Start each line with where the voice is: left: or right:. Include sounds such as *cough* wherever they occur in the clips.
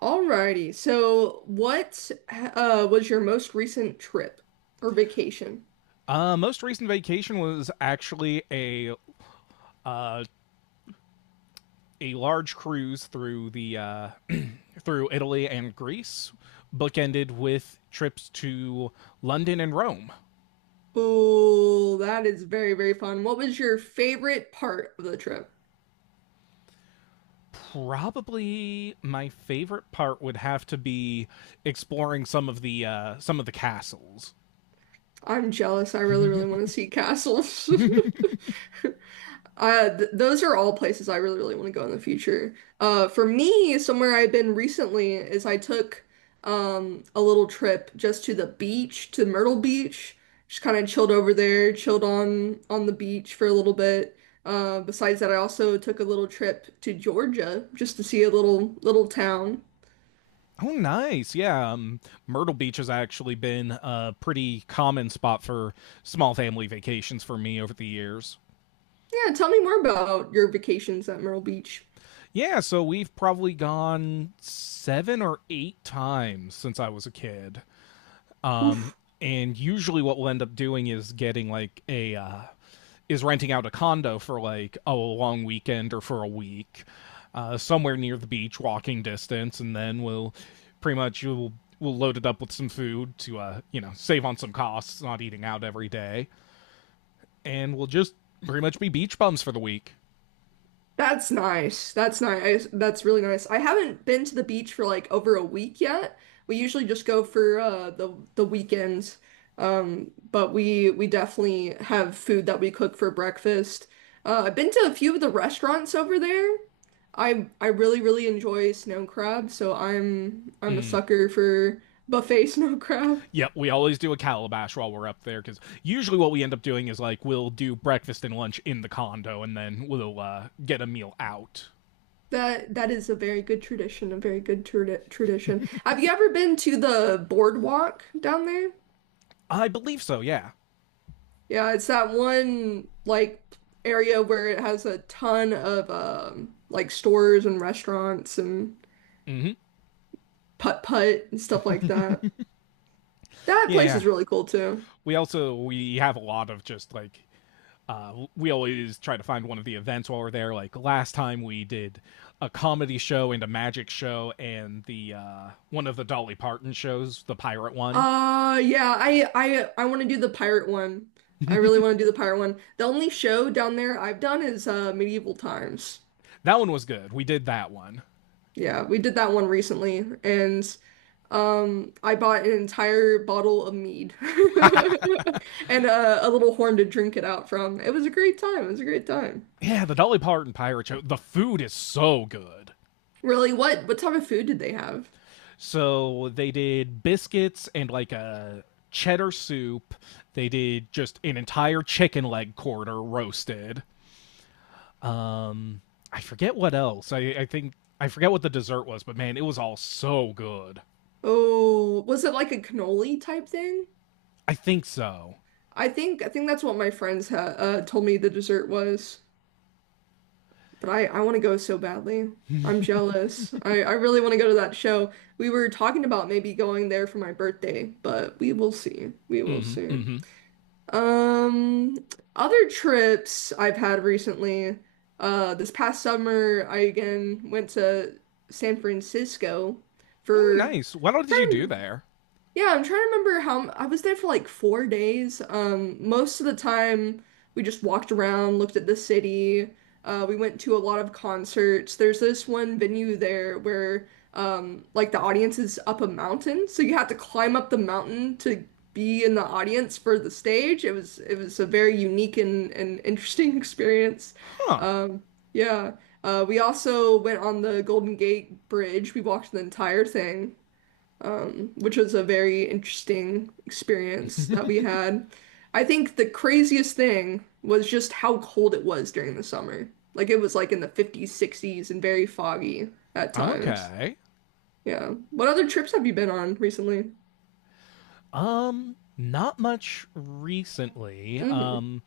right: Alrighty. So, what was your most recent trip or vacation?
left: Most recent vacation was actually a large cruise through the *clears throat* through Italy and Greece, bookended with trips to London and Rome.
right: Oh, that is very, very fun. What was your favorite part of the trip?
left: Probably my favorite part would have to be exploring some of the castles.
right: I'm jealous. I really, really want to see castles. *laughs* Th those are all places I really, really want to go in the future. For me, somewhere I've been recently is I took a little trip just to the beach, to Myrtle Beach. Just kind of chilled over there, chilled on the beach for a little bit. Besides that, I also took a little trip to Georgia just to see a little town.
left: Oh, nice! Yeah, Myrtle Beach has actually been a pretty common spot for small family vacations for me over the years.
right: Yeah, tell me more about your vacations at Myrtle Beach.
left: Yeah, so we've probably gone seven or eight times since I was a kid. Um,
right: Oof.
left: and usually what we'll end up doing is getting like a is renting out a condo for like a long weekend or for a week, somewhere near the beach, walking distance, and then we'll pretty much we'll load it up with some food to save on some costs, not eating out every day, and we'll just pretty much be beach bums for the week.
right: That's nice. That's nice. That's really nice. I haven't been to the beach for like over a week yet. We usually just go for the weekends. But we definitely have food that we cook for breakfast. I've been to a few of the restaurants over there. I really enjoy snow crab, so I'm a sucker for buffet *laughs* snow crab.
left: Yeah, we always do a calabash while we're up there because usually what we end up doing is like we'll do breakfast and lunch in the condo and then we'll get a meal out.
right: That is a very good tradition, a very good tradition. Have you ever been to the boardwalk down there?
left: I believe so. Yeah,
right: Yeah, it's that one like area where it has a ton of like stores and restaurants and putt-putt and stuff like that. That place
left: yeah.
right: is really cool too.
left: We also we have a lot of just like we always try to find one of the events while we're there. Like last time we did a comedy show and a magic show and the one of the Dolly Parton shows, the pirate one.
right: Yeah, I want to do the pirate one. I really want to do the pirate one. The only show down there I've done is Medieval Times.
left: That one was good. We did that one.
right: Yeah, we did that one recently. And I bought an entire bottle of mead *laughs* and a little horn to drink it out from. It was a great time. It was a great time.
left: Yeah, the Dolly Parton pirate show. The food is so good.
right: Really, what type of food did they have?
left: So they did biscuits and like a cheddar soup. They did just an entire chicken leg quarter roasted. Um, I forget what else. I think I forget what the dessert was, but man, it was all so good.
right: Oh, was it like a cannoli type thing?
left: I think so.
right: I think that's what my friends ha told me the dessert was. But I want to go so badly. I'm jealous. I really want to go to that show. We were talking about maybe going there for my birthday, but we will see. We will
left: Mm-hmm.
right: see.
left: Mm-hmm.
right: Um, Other trips I've had recently. This past summer, I again went to San Francisco
left: Ooh,
right: for
left: nice. What all did you do
right: trying.
left: there?
right: Yeah, I'm trying to remember how I was there for like 4 days. Most of the time we just walked around, looked at the city. We went to a lot of concerts. There's this one venue there where like the audience is up a mountain, so you have to climb up the mountain to be in the audience for the stage. It was a very unique and interesting *laughs* experience.
left: Huh.
right: Um, yeah. We also went on the Golden Gate Bridge. We walked the entire thing, which was a very interesting experience that we had. I think the craziest thing was just how cold it was during the summer. Like it was like in the 50s, 60s, and very foggy at times.
left: Okay.
right: Yeah. What other trips have you been on recently?
left: Not much recently.
right: Hmm.
left: Um,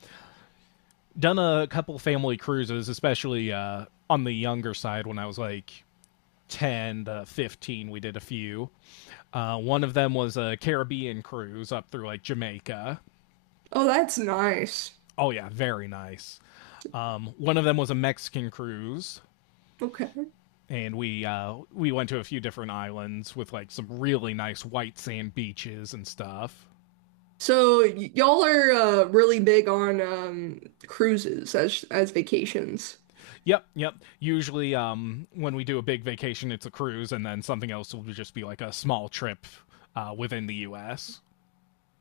left: done a couple family cruises, especially on the younger side when I was like 10 to 15, we did a few one of them was a Caribbean cruise up through like Jamaica.
right: Oh, that's nice.
left: Oh yeah, very nice. One of them was a Mexican cruise,
right: Okay.
left: and we we went to a few different islands with like some really nice white sand beaches and stuff.
right: So y'all are really big on cruises as vacations.
left: Yep, yep. Usually, when we do a big vacation, it's a cruise, and then something else will just be like a small trip within the U.S.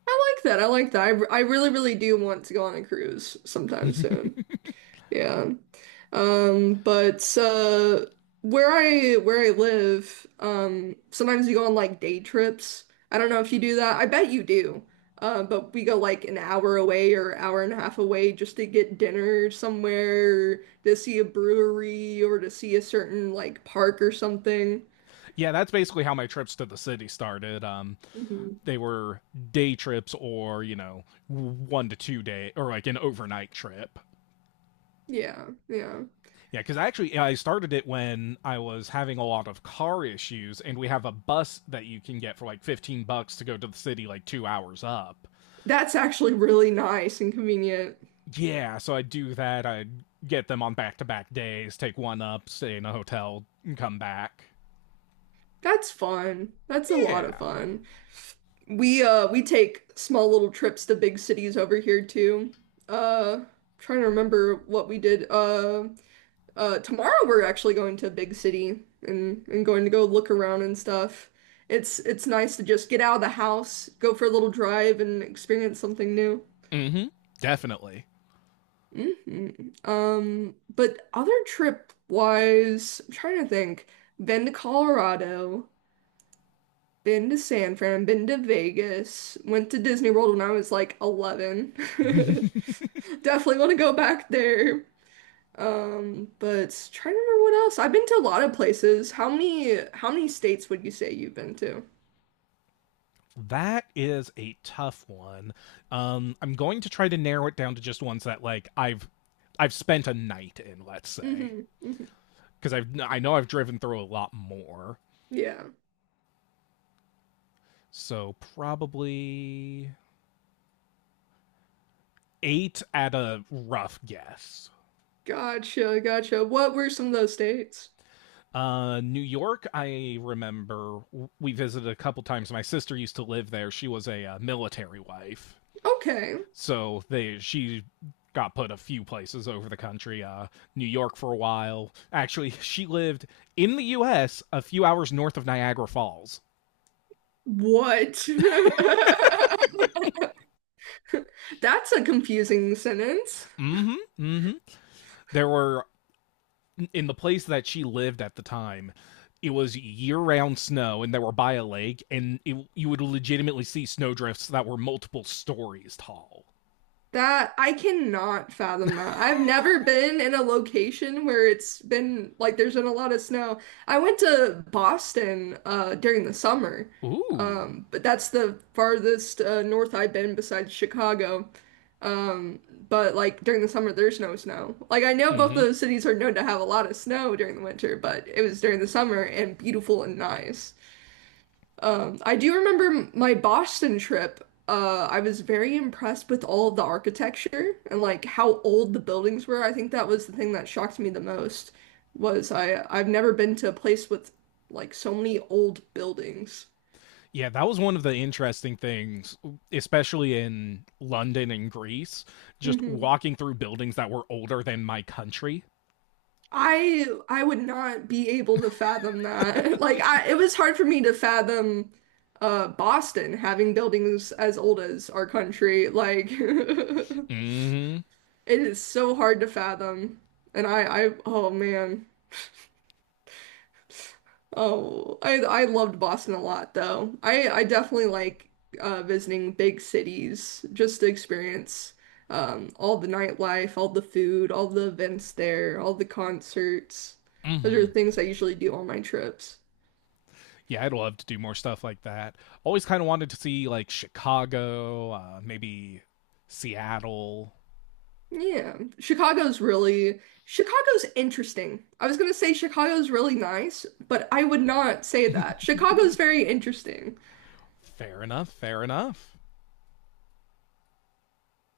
right: I like that. I like that. I really, really do want to go on a cruise sometime soon. Yeah. But where I live, sometimes we go on like day trips. I don't know if you do that. I bet you do. But we go like an hour away or hour and a half away just to get dinner somewhere, to see a brewery or to see a certain like park or something.
left: Yeah, that's basically how my trips to the city started. Um,
right: Hmm.
left: they were day trips or 1 to 2 day or like an overnight trip.
right: Yeah, yeah.
left: Yeah, because actually I started it when I was having a lot of car issues, and we have a bus that you can get for like 15 bucks to go to the city, like 2 hours up.
right: That's actually really nice and convenient.
left: Yeah, so I do that. I get them on back-to-back days, take one up, stay in a hotel, and come back.
right: That's fun. That's a lot of
left: Yeah.
right: fun. We take small little trips to big cities over here too. Uh trying to remember what we did. Tomorrow we're actually going to a big city and going to go look around and stuff. It's nice to just get out of the house, go for a little drive and experience something new.
left: Mm-hmm. Definitely.
right: Hmm. But other trip wise, I'm trying to think. Been to Colorado. Been to San Fran, been to Vegas, went to Disney World when I was like 11.
left: *laughs*
right: *laughs* Definitely want to go back there. But trying to remember what else. I've been to a lot of places. How many states would you say you've been to?
left: That is a tough one. I'm going to try to narrow it down to just ones that like I've spent a night in, let's say,
right: Hmm. Hmm.
left: because I know I've driven through a lot more.
right: Yeah.
left: So probably eight at a rough guess.
right: Gotcha, gotcha. What were some of those states?
left: New York, I remember we visited a couple times. My sister used to live there. She was a military wife.
right: Okay.
left: So they she got put a few places over the country. New York for a while. Actually, she lived in the U.S. a few hours north of Niagara Falls.
right: What? *laughs* That's a confusing sentence.
left: Mm-hmm. Mm-hmm. There were in the place that she lived at the time. It was year-round snow, and they were by a lake, and you would legitimately see snowdrifts that were multiple stories tall.
right: That I cannot fathom that. I've never been in a location where it's been like there's been a lot of snow. I went to Boston during the summer.
left: Ooh.
right: But that's the farthest north I've been besides Chicago. Um but like during the summer there's no snow. Like I know both
left: Mm-hmm.
right: those cities are known to have a lot of snow during the winter, but it was during the summer and beautiful and nice. I do remember my Boston trip. I was very impressed with all of the architecture and like how old the buildings were. I think that was the thing that shocked me the most was I've never been to a place with like so many old buildings.
left: Yeah, that was one of the interesting things, especially in London and Greece, just
right: Hmm.
left: walking through buildings that were older than my country.
right: I would not be able to fathom that. *laughs* It was hard for me to fathom Boston having buildings as old as our country. Like *laughs*
left: Mm
right: it is so hard to fathom. Oh man. I loved Boston a lot though. I definitely like visiting big cities just to experience, all the nightlife, all the food, all the events there, all the concerts.
left: hmm. Mm
right: Those are
left: hmm.
right: things I usually do on my trips.
left: Yeah, I'd love to do more stuff like that. Always kind of wanted to see, like, Chicago, maybe Seattle.
right: Yeah, Chicago's interesting. I was gonna say Chicago's really nice, but I would not say
left: *laughs*
right: that. Chicago's very interesting.
left: Fair enough. Fair enough.